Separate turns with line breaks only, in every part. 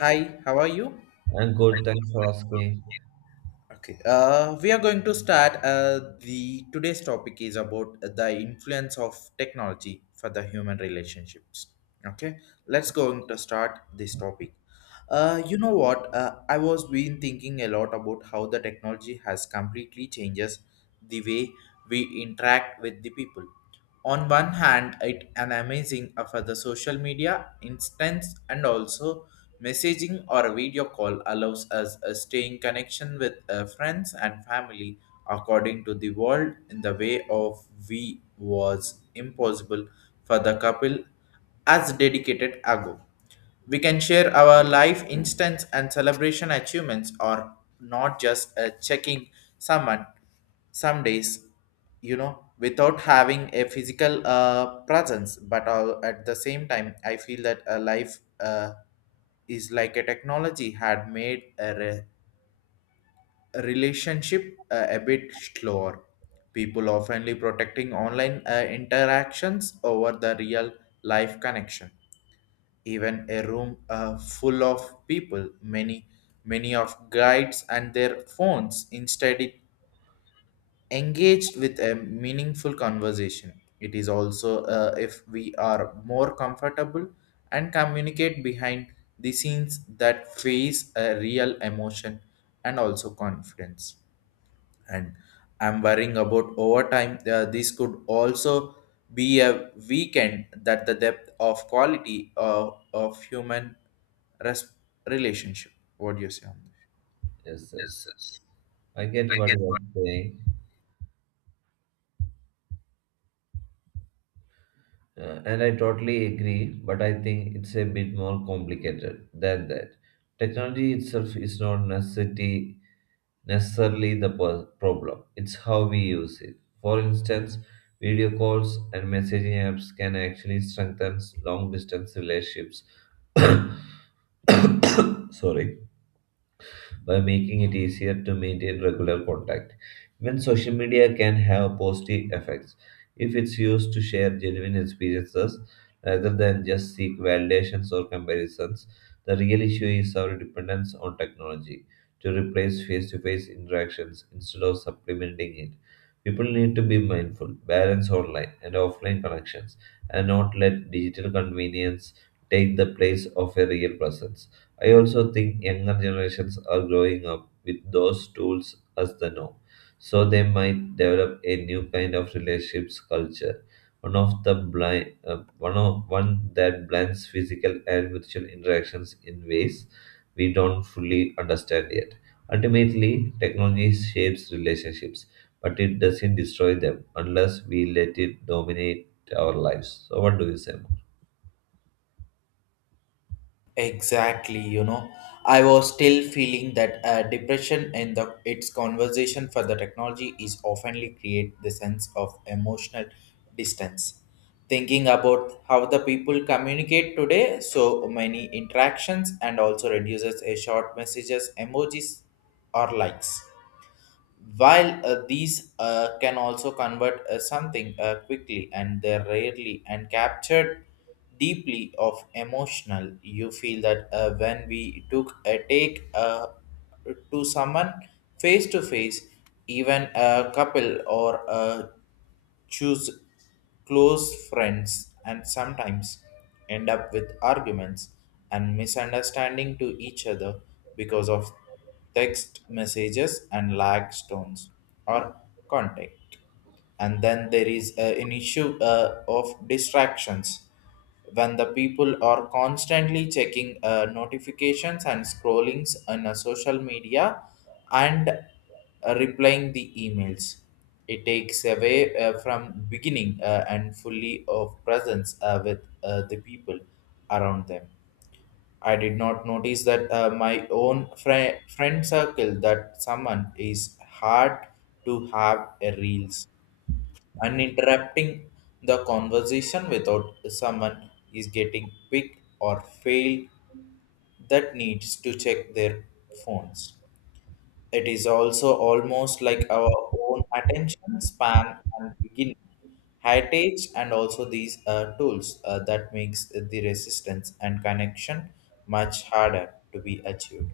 Hi, how are you?
I'm good. Thanks for asking.
Okay, we are going to start. The today's topic is about the influence of technology for the human relationships. Okay, let's going to start this topic. You know what? I was been thinking a lot about how the technology has completely changes the way we interact with the people. On one hand it an amazing for the social media instance, and also messaging or a video call allows us a staying connection with friends and family according to the world in the way of we was impossible for the couple as dedicated ago. We can share our life instance and celebration achievements or not just checking someone some days, you know, without having a physical presence. But all, at the same time I feel that a life is like a technology had made a relationship a bit slower. People oftenly protecting online interactions over the real life connection. Even a room full of people, many of guides and their phones instead it engaged with a meaningful conversation. It is also, if we are more comfortable and communicate behind the scenes that face a real emotion and also confidence. And I'm worrying about overtime. This could also be a weekend that the depth of quality of human res- relationship. What do you say on this?
Yes, yes. I get what you are saying, and I totally agree, but I think it's a bit more complicated than that. Technology itself is not necessarily the problem, it's how we use it. For instance, video calls and messaging apps can actually strengthen long distance relationships. Sorry by making it easier to maintain regular contact. Even social media can have positive effects if it's used to share genuine experiences rather than just seek validations or comparisons. The real issue is our dependence on technology to replace face to face interactions instead of supplementing it. People need to be mindful, balance online and offline connections, and not let digital convenience take the place of a real presence. I also think younger generations are growing up with those tools as the norm, so they might develop a new kind of relationships culture, one of the blind, one of one that blends physical and virtual interactions in ways we don't fully understand yet. Ultimately, technology shapes relationships, but it doesn't destroy them unless we let it dominate our lives. So, what do you say?
Exactly, you know, I was still feeling that depression and the its conversation for the technology is oftenly create the sense of emotional distance. Thinking about how the people communicate today, so many interactions and also reduces a short messages, emojis, or likes. While these can also convert something quickly and they're rarely and captured deeply of emotional, you feel that when we took a take to someone face to face, even a couple or a choose close friends and sometimes end up with arguments and misunderstanding to each other because of text messages and lag stones or contact. And then there is an issue of distractions when the people are constantly checking notifications and scrollings on social media and replying the emails. It takes away from beginning and fully of presence with the people around them. I did not notice that my own friend circle that someone is hard to have a reels and interrupting the conversation without someone is getting picked or failed that needs to check their phones. It is also almost like our own attention span and beginning heritage and also these tools that makes the resistance and connection much harder to be achieved.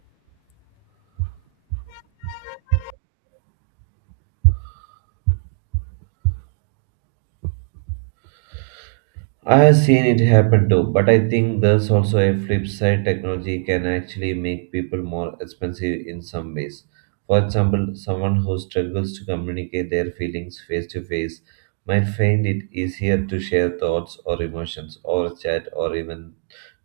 I have seen it happen too, but I think there's also a flip side. Technology can actually make people more expensive in some ways. For example, someone who struggles to communicate their feelings face to face might find it easier to share thoughts or emotions over chat or even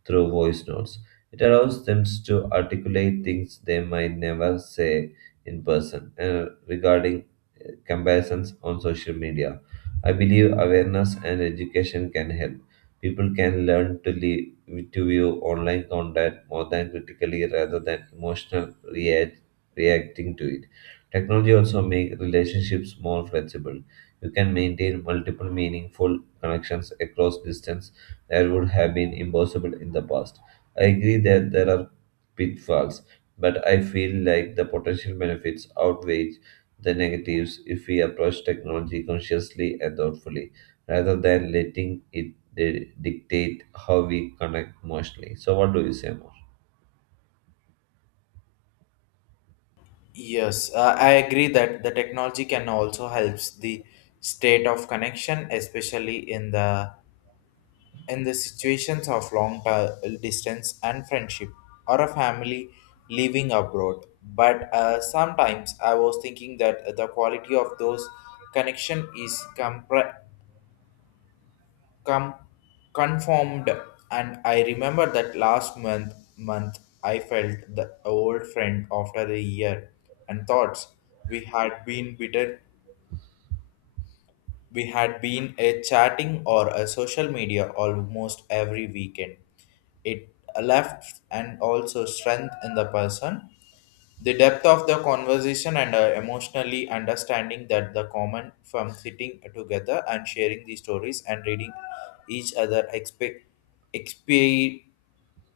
through voice notes. It allows them to articulate things they might never say in person. And regarding comparisons on social media, I believe awareness and education can help. People can learn to view online content more than critically rather than reacting to it. Technology also make relationships more flexible. You can maintain multiple meaningful connections across distance that would have been impossible in the past. I agree that there are pitfalls, but I feel like the potential benefits outweigh the negatives if we approach technology consciously and thoughtfully, rather than letting it dictate how we connect emotionally. So, what do you say? Mo?
Yes, I agree that the technology can also helps the state of connection, especially in the situations of long distance and friendship or a family living abroad. But sometimes I was thinking that the quality of those connection is com- conformed. And I remember that last month I felt the old friend after a year and thoughts we had been bitter. We had been a chatting or a social media almost every weekend. It left and also strength in the person. The depth of the conversation and emotionally understanding that the common from sitting together and sharing the stories and reading each other expe-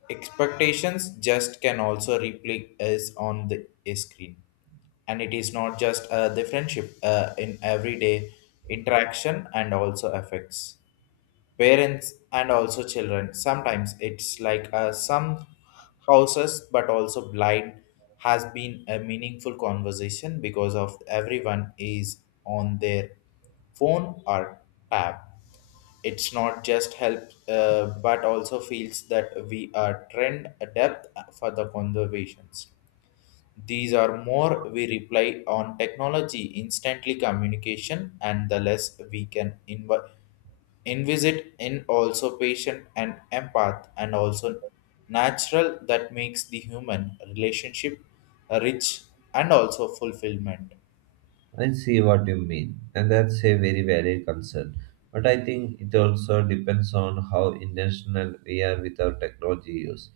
expectations just can also replay is on the screen. And it is not just the friendship in everyday interaction and also affects parents and also children. Sometimes it's like some houses but also blind has been a meaningful conversation because of everyone is on their phone or tab. It's not just help, but also feels that we are trend adept for the conservations. These are more we rely on technology, instantly communication, and the less we can envisage in also patient and empath and also natural that makes the human relationship rich and also fulfillment.
I see what you mean, and that's a very valid concern. But I think it also depends on how intentional we are with our technology use.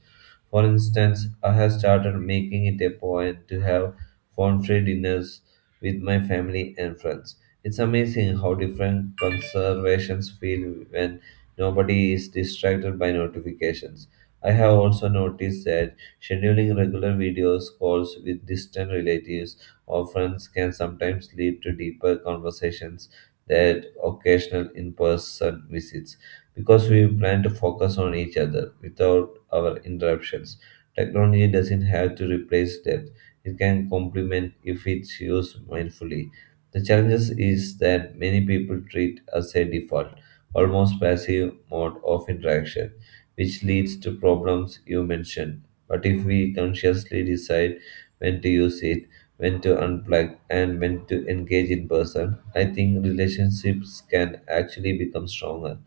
For instance, I have started making it a point to have phone free dinners with my family and friends. It's amazing how different conversations feel when nobody is distracted by notifications. I have also noticed that scheduling regular videos calls with distant relatives offerings can sometimes lead to deeper conversations than occasional in-person visits because we plan to focus on each other without our interruptions. Technology doesn't have to replace depth. It can complement if it's used mindfully. The challenges is that many people treat as a default, almost passive mode of interaction, which leads to problems you mentioned. But if we consciously decide when to use it, when to unplug, and when to engage in person. I think relationships can actually become stronger,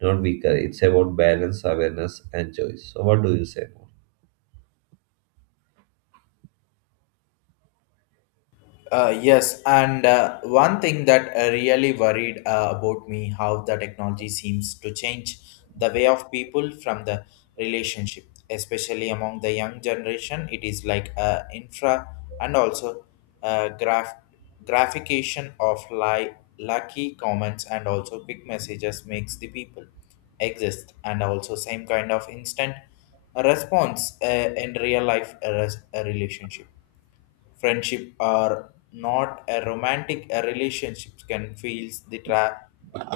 not weaker. It's about balance, awareness, and choice. So, what do you say more?
Yes, and one thing that really worried about me how the technology seems to change the way of people from the relationship, especially among the young generation. It is like infra and also graph graphication of lucky comments and also quick messages makes the people exist and also same kind of instant response in real life relationship. Friendship are not a romantic a relationship can feels the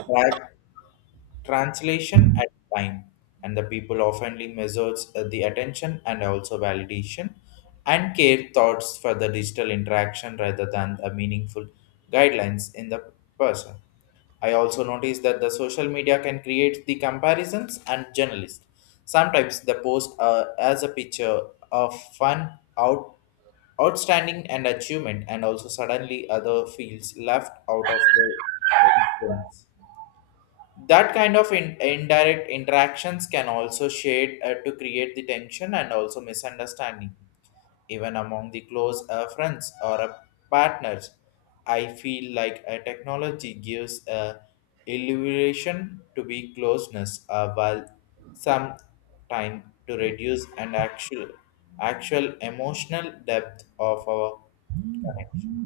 track translation at time. And the people oftenly measures the attention and also validation and care thoughts for the digital interaction rather than the meaningful guidelines in the person. I also noticed that the social media can create the comparisons and journalists. Sometimes the post, as a picture of fun out outstanding and achievement and also suddenly other fields left out of the influence. That kind of indirect interactions can also shade to create the tension and also misunderstanding even among the close friends or partners. I feel like a technology gives a illusion to be closeness, while some time to reduce and actual emotional depth of our connections.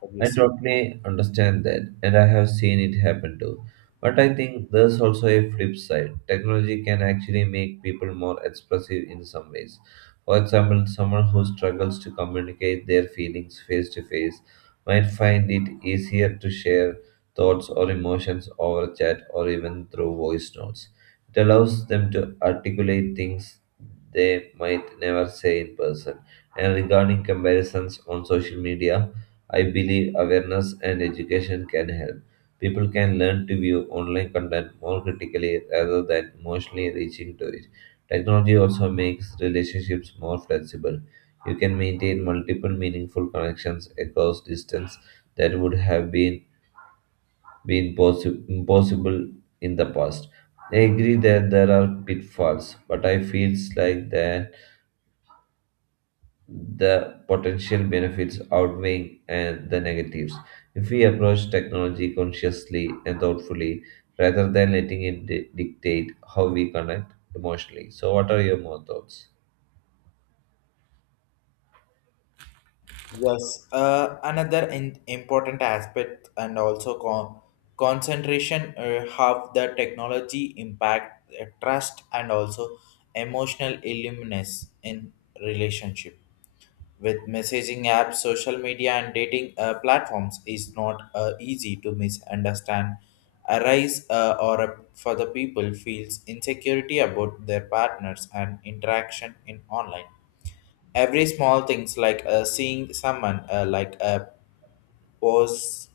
What do you
I
say?
totally understand that, and I have seen it happen too. But I think there's also a flip side. Technology can actually make people more expressive in some ways. For example, someone who struggles to communicate their feelings face to face might find it easier to share thoughts or emotions over chat or even through voice notes. It allows them to articulate things they might never say in person. And regarding comparisons on social media, I believe awareness and education can help. People can learn to view online content more critically rather than emotionally reaching to it. Technology also makes relationships more flexible. You can maintain multiple meaningful connections across distance that would have been impossible in the past. I agree that there are pitfalls, but I feel like the potential benefits outweighing and the negatives. If we approach technology consciously and thoughtfully, rather than letting it dictate how we connect emotionally. So, what are your more thoughts?
Yes, another important aspect and also concentration have the technology impact trust and also emotional illness in relationship. With messaging apps, social media and dating platforms is not easy to misunderstand arise, or a, for the people feels insecurity about their partners and interaction in online. Every small things like seeing someone, like a post,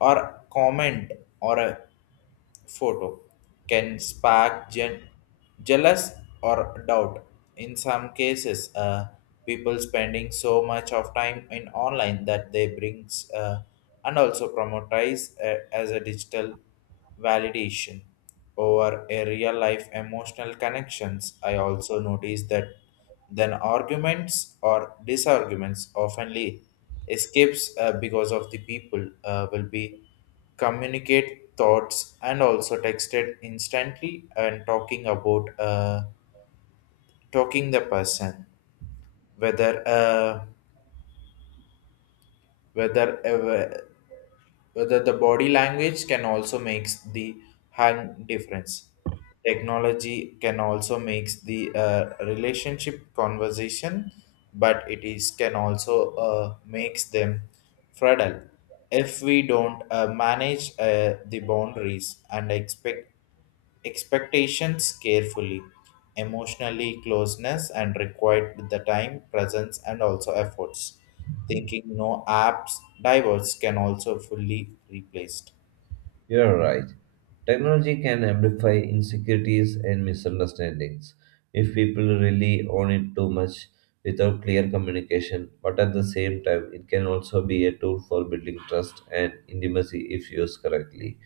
or comment or a photo can spark jealous or doubt. In some cases, people spending so much of time in online that they brings and also promotize as a digital validation over a real life emotional connections. I also noticed that then arguments or disarguments oftenly escapes, because of the people will be communicate thoughts and also texted instantly and talking about talking the person whether uh, whether uh, whether the body language can also makes the hang difference. Technology can also makes the relationship conversation, but it is can also makes them fragile if we don't manage the boundaries and expectations carefully. Emotionally closeness and required the time presence and also efforts, thinking no apps diverse can also fully replaced.
You're right. Technology can amplify insecurities and misunderstandings if people rely on it too much without clear communication, but at the same time, it can also be a tool for building trust and intimacy if used correctly.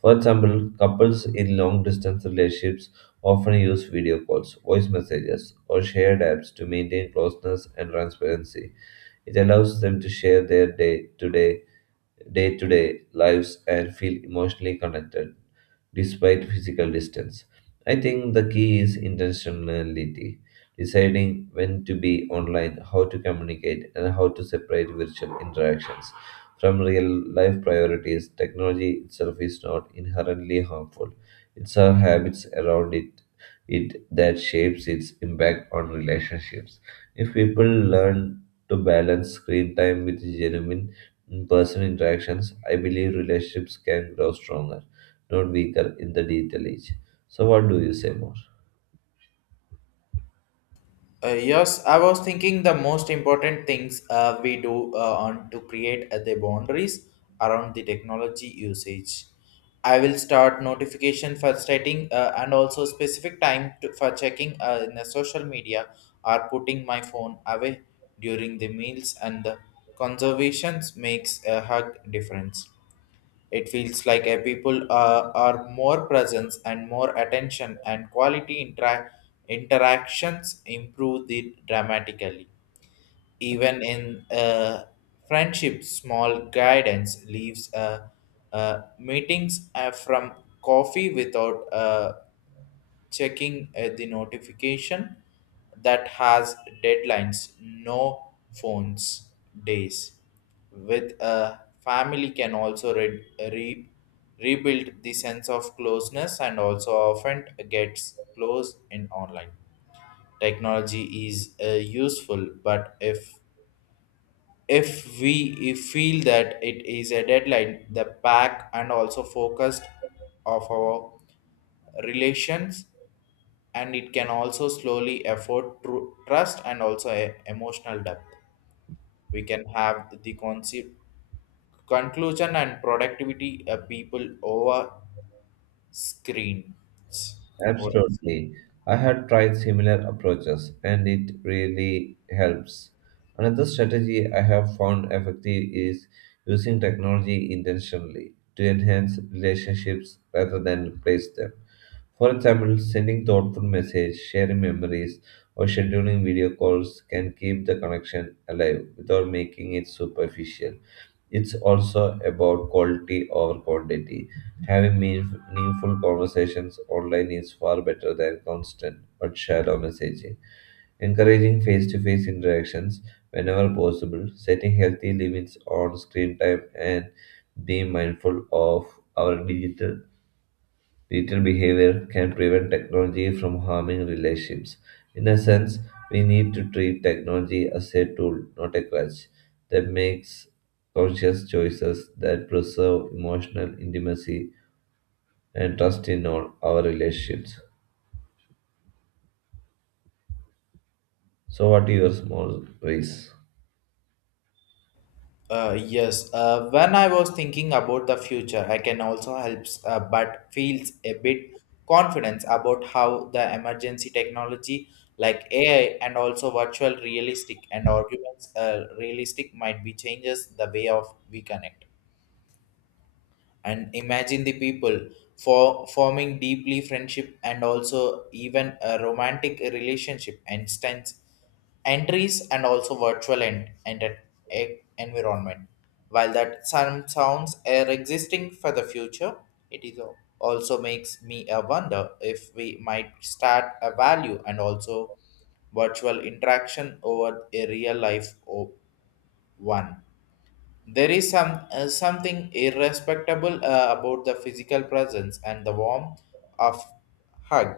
For example, couples in long distance relationships often use video calls, voice messages, or shared apps to maintain closeness and transparency. It allows them to share their to day day to day lives and feel emotionally connected despite physical distance. I think the key is intentionality, deciding when to be online, how to communicate, and how to separate virtual interactions from real life priorities. Technology itself is not inherently harmful, it's our habits around it. It that shapes its impact on relationships. If people learn to balance screen time with genuine in personal interactions, I believe relationships can grow stronger, not weaker in the digital age. So, what do you say more?
Yes, I was thinking the most important things we do on to create the boundaries around the technology usage. I will start notification for setting, and also specific time for checking in the social media or putting my phone away during the meals and the conservations makes a hug difference. It feels like a people are more presence and more attention and quality interactions improve the dramatically. Even in, friendship, small guidance leaves, meetings from coffee without checking the notification that has deadlines. No phones days with a family can also rebuild the sense of closeness and also often gets close in online. Technology is useful, but if we if feel that it is a deadline the back and also focused of our relations. And it can also slowly afford trust and also emotional depth. We can have the concept conclusion and productivity people over screens. What-
Absolutely. I had tried similar approaches and it really helps. Another strategy I have found effective is using technology intentionally to enhance relationships rather than replace them. For example, sending thoughtful messages, sharing memories, or scheduling video calls can keep the connection alive without making it superficial. It's also about quality over quantity. Having meaningful conversations online is far better than constant but shallow messaging. Encouraging face to face interactions whenever possible, setting healthy limits on screen time, and being mindful of our digital Detailed behavior can prevent technology from harming relationships. In a sense, we need to treat technology as a tool, not a crutch, that makes conscious choices that preserve emotional intimacy and trust in all our relationships. So, what are your small ways?
Yes, when I was thinking about the future, I can also help, but feels a bit confidence about how the emergency technology like AI and also virtual realistic and arguments, realistic might be changes the way of we connect and imagine the people for forming deeply friendship and also even a romantic relationship instance entries and also virtual and an environment. While that some sounds are existing for the future, it is also makes me a wonder if we might start a value and also virtual interaction over a real life one. There is some, something irrespectable about the physical presence and the warmth of hug,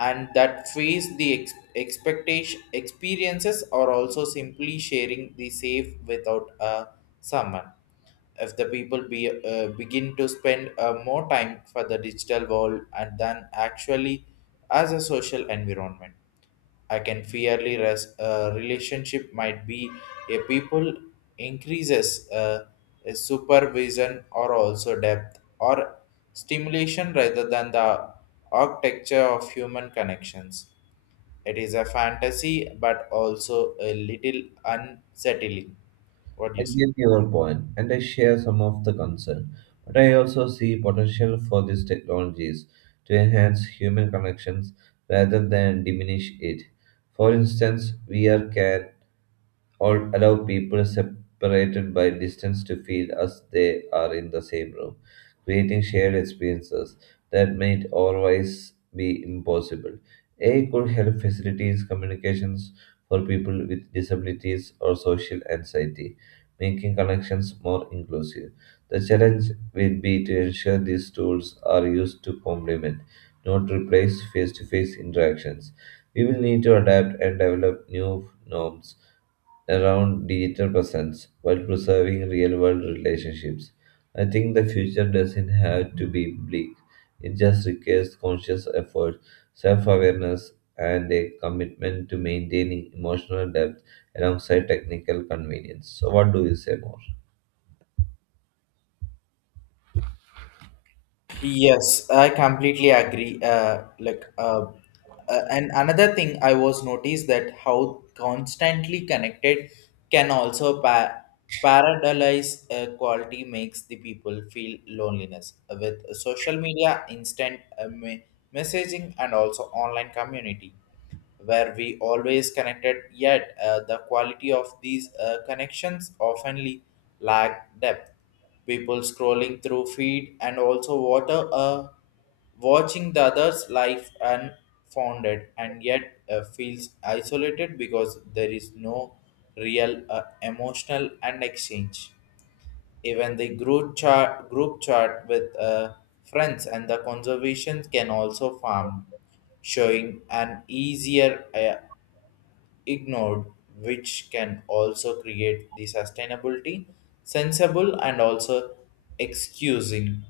and that face the expectation experiences or also simply sharing the safe without a someone. If the people be begin to spend more time for the digital world and than actually as a social environment, I can fairly relationship might be a people increases, a supervision or also depth or stimulation rather than the architecture of human connections. It is a fantasy but also a little unsettling. What do
I
you say?
get your point, and I share some of the concern, but I also see potential for these technologies to enhance human connections rather than diminish it. For instance, VR can or allow people separated by distance to feel as they are in the same room, creating shared experiences that might otherwise be impossible. AI could help facilities communications for people with disabilities or social anxiety, making connections more inclusive. The challenge will be to ensure these tools are used to complement, not replace face to face interactions. We will need to adapt and develop new norms around digital presence while preserving real world relationships. I think the future doesn't have to be bleak, it just requires conscious effort, self awareness, and a commitment to maintaining emotional depth alongside technical convenience. So, what do you say more?
Yes, I completely agree. And another thing I was noticed that how constantly connected can also pa Paradise quality makes the people feel loneliness. With social media, instant messaging, and also online community, where we always connected, yet the quality of these connections oftenly lack depth. People scrolling through feed and also water. A watching the others life unfounded and yet feels isolated because there is no real emotional and exchange even the group chat with friends and the conservations can also farm showing an easier ignored which can also create the sustainability sensible and also excusing,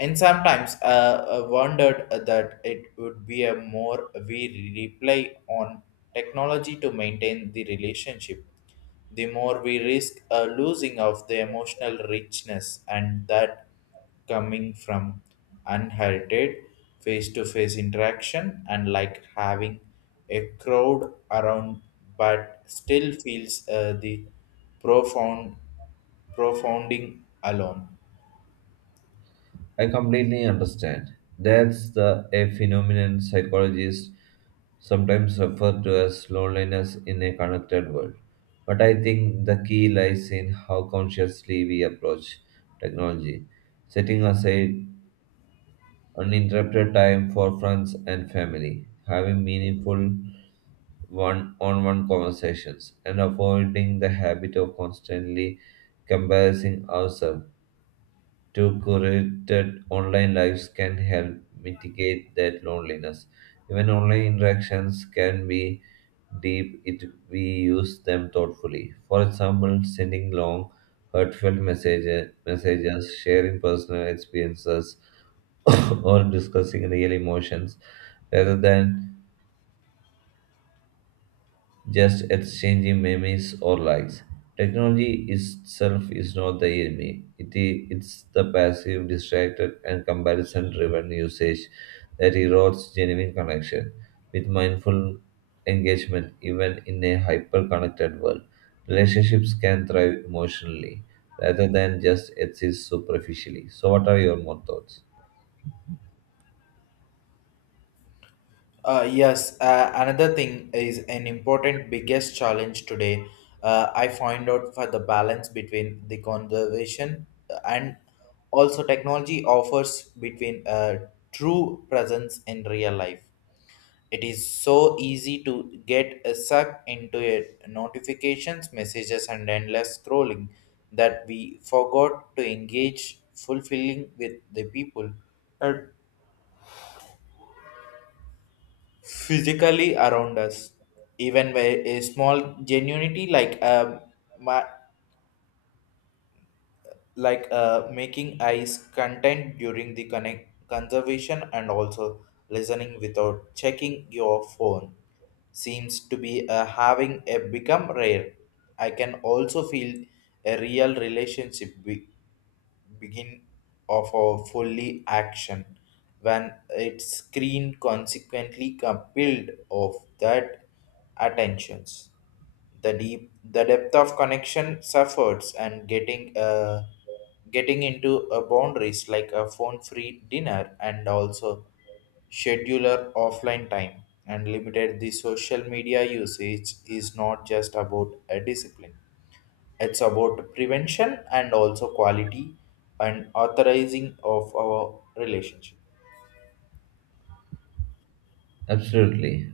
and sometimes wondered that it would be a more we rely on technology to maintain the relationship. The more we risk a losing of the emotional richness and that coming from unheralded face-to-face interaction and like having a crowd around but still feels the profound profounding alone.
I completely understand. That's the a phenomenon psychologists sometimes refer to as loneliness in a connected world. But I think the key lies in how consciously we approach technology, setting aside uninterrupted time for friends and family, having meaningful one-on-one conversations, and avoiding the habit of constantly comparing ourselves to curated online lives can help mitigate that loneliness. Even online interactions can be deep if we use them thoughtfully. For example, sending long, heartfelt messages sharing personal experiences, or discussing real emotions rather than just exchanging memes or likes. Technology itself is not the enemy. It's the passive, distracted, and comparison driven usage that erodes genuine connection. With mindful engagement, even in a hyper connected world, relationships can thrive emotionally rather than just exist superficially. So, what are your more thoughts?
Yes, another thing is an important biggest challenge today. I find out for the balance between the conservation and also technology offers between true presence in real life. It is so easy to get sucked into it, notifications, messages, and endless scrolling that we forgot to engage fulfilling with the people. And physically around us even by a small genuinity like ma- like making eyes content during the connect conservation and also listening without checking your phone seems to be having a become rare. I can also feel a real relationship be begin of a fully action when its screen consequently compelled of that attentions. The depth of connection suffers and getting into a boundaries like a phone free dinner and also scheduler offline time and limited the social media usage is not just about a discipline. It's about prevention and also quality and authorizing of our relationship.
Absolutely.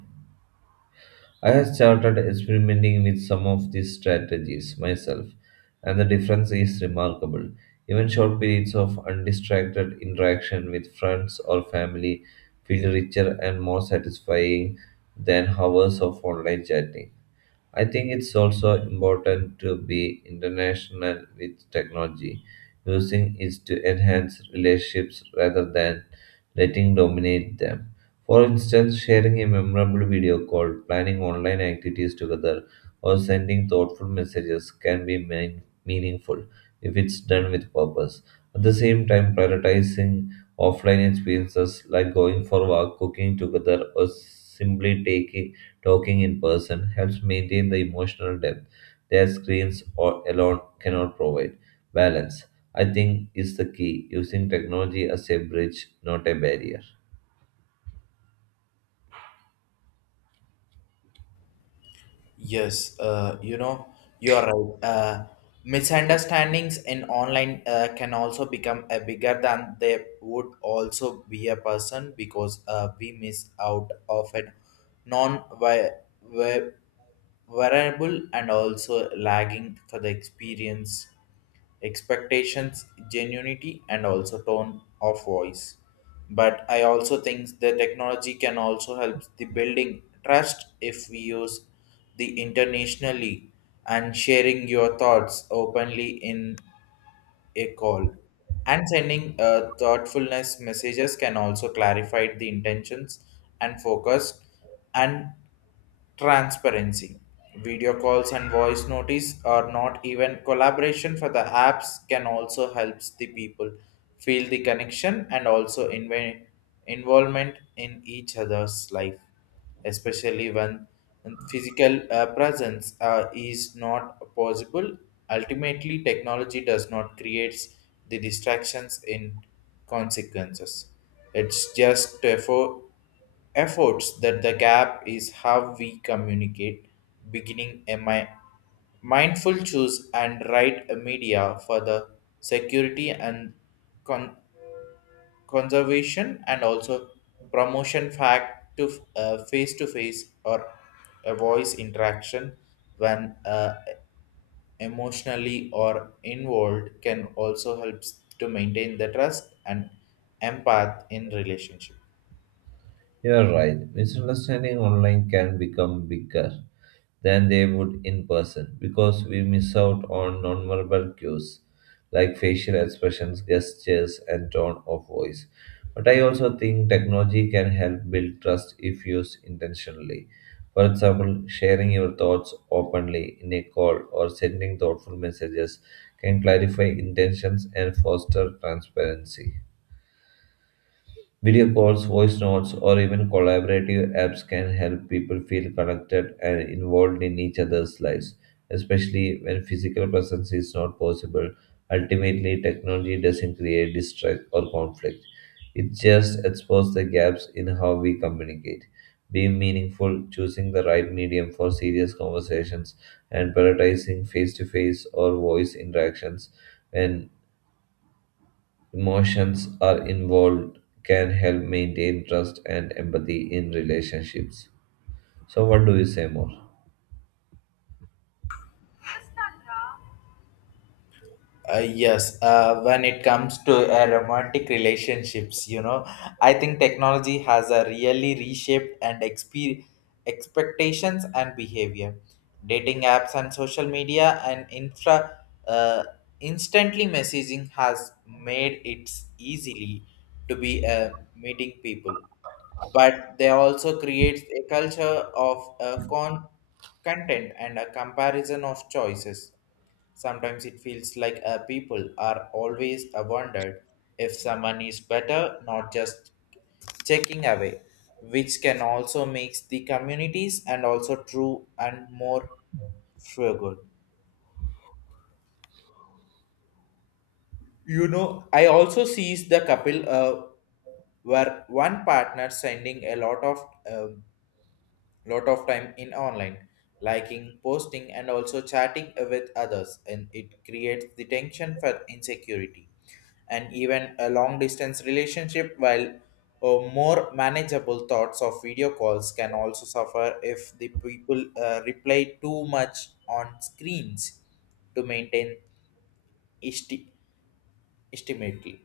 I have started experimenting with some of these strategies myself, and the difference is remarkable. Even short periods of undistracted interaction with friends or family feel richer and more satisfying than hours of online chatting. I think it's also important to be international with technology, using it to enhance relationships rather than letting dominate them. For instance, sharing a memorable video call, planning online activities together, or sending thoughtful messages can be meaningful if it's done with purpose. At the same time, prioritizing offline experiences like going for a walk, cooking together, or simply taking talking in person helps maintain the emotional depth their screens or alone cannot provide. Balance, I think, is the key, using technology as a bridge, not a barrier.
Yes, you know, you are right. Misunderstandings in online can also become a bigger than they would also be a person because we miss out of a non vi- vi- variable and also lagging for the experience expectations, genuinity, and also tone of voice. But I also think the technology can also help the building trust if we use the internationally and sharing your thoughts openly in a call. And sending thoughtfulness messages can also clarify the intentions and focus and transparency. Video calls and voice notice are not even collaboration for the apps can also helps the people feel the connection and also involvement in each other's life, especially when physical presence is not possible. Ultimately, technology does not creates the distractions in consequences. It's just therefore efforts that the gap is how we communicate beginning a mindful choose and write a media for the security and con- conservation and also promotion fact to face or a voice interaction when emotionally or involved can also helps to maintain the trust and empath in relationship.
You are right, misunderstanding online can become bigger than they would in person because we miss out on nonverbal cues like facial expressions, gestures, and tone of voice. But I also think technology can help build trust if used intentionally. For example, sharing your thoughts openly in a call or sending thoughtful messages can clarify intentions and foster transparency. Video calls, voice notes, or even collaborative apps can help people feel connected and involved in each other's lives, especially when physical presence is not possible. Ultimately, technology doesn't create distrust or conflict. It just exposes the gaps in how we communicate. Being meaningful, choosing the right medium for serious conversations, and prioritizing face to face or voice interactions when emotions are involved can help maintain trust and empathy in relationships. So, what do you say more?
Yes, when it comes to romantic relationships, you know, I think technology has a really reshaped and expectations and behavior. Dating apps and social media and infra uh, instantly messaging has made it easily to be meeting people, but they also create a culture of content and a comparison of choices. Sometimes it feels like people are always wondered if someone is better, not just checking away, which can also makes the communities and also true and more frugal. You know, I also sees the couple where one partner spending a um lot of time in online, liking, posting, and also chatting with others, and it creates the tension for insecurity. And even a long distance relationship while more manageable thoughts of video calls can also suffer if the people reply too much on screens to maintain esti- estimately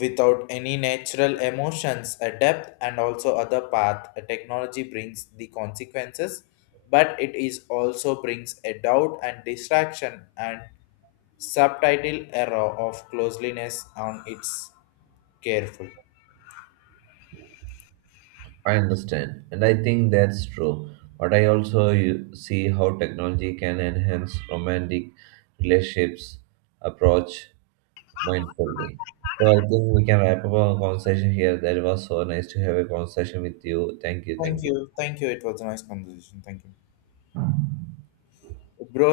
without any natural emotions a depth and also other path a technology brings the consequences, but it is also brings a doubt and distraction and Subtitle Error of Closeliness on Its Careful.
I understand, and I think that's true. But I also see how technology can enhance romantic relationships approach mindfully. So I think we can wrap up our conversation here. That was so nice to have a conversation with you. Thank you. Thank
Thank
you.
you. Thank you. It was a nice conversation. Thank you. Bro,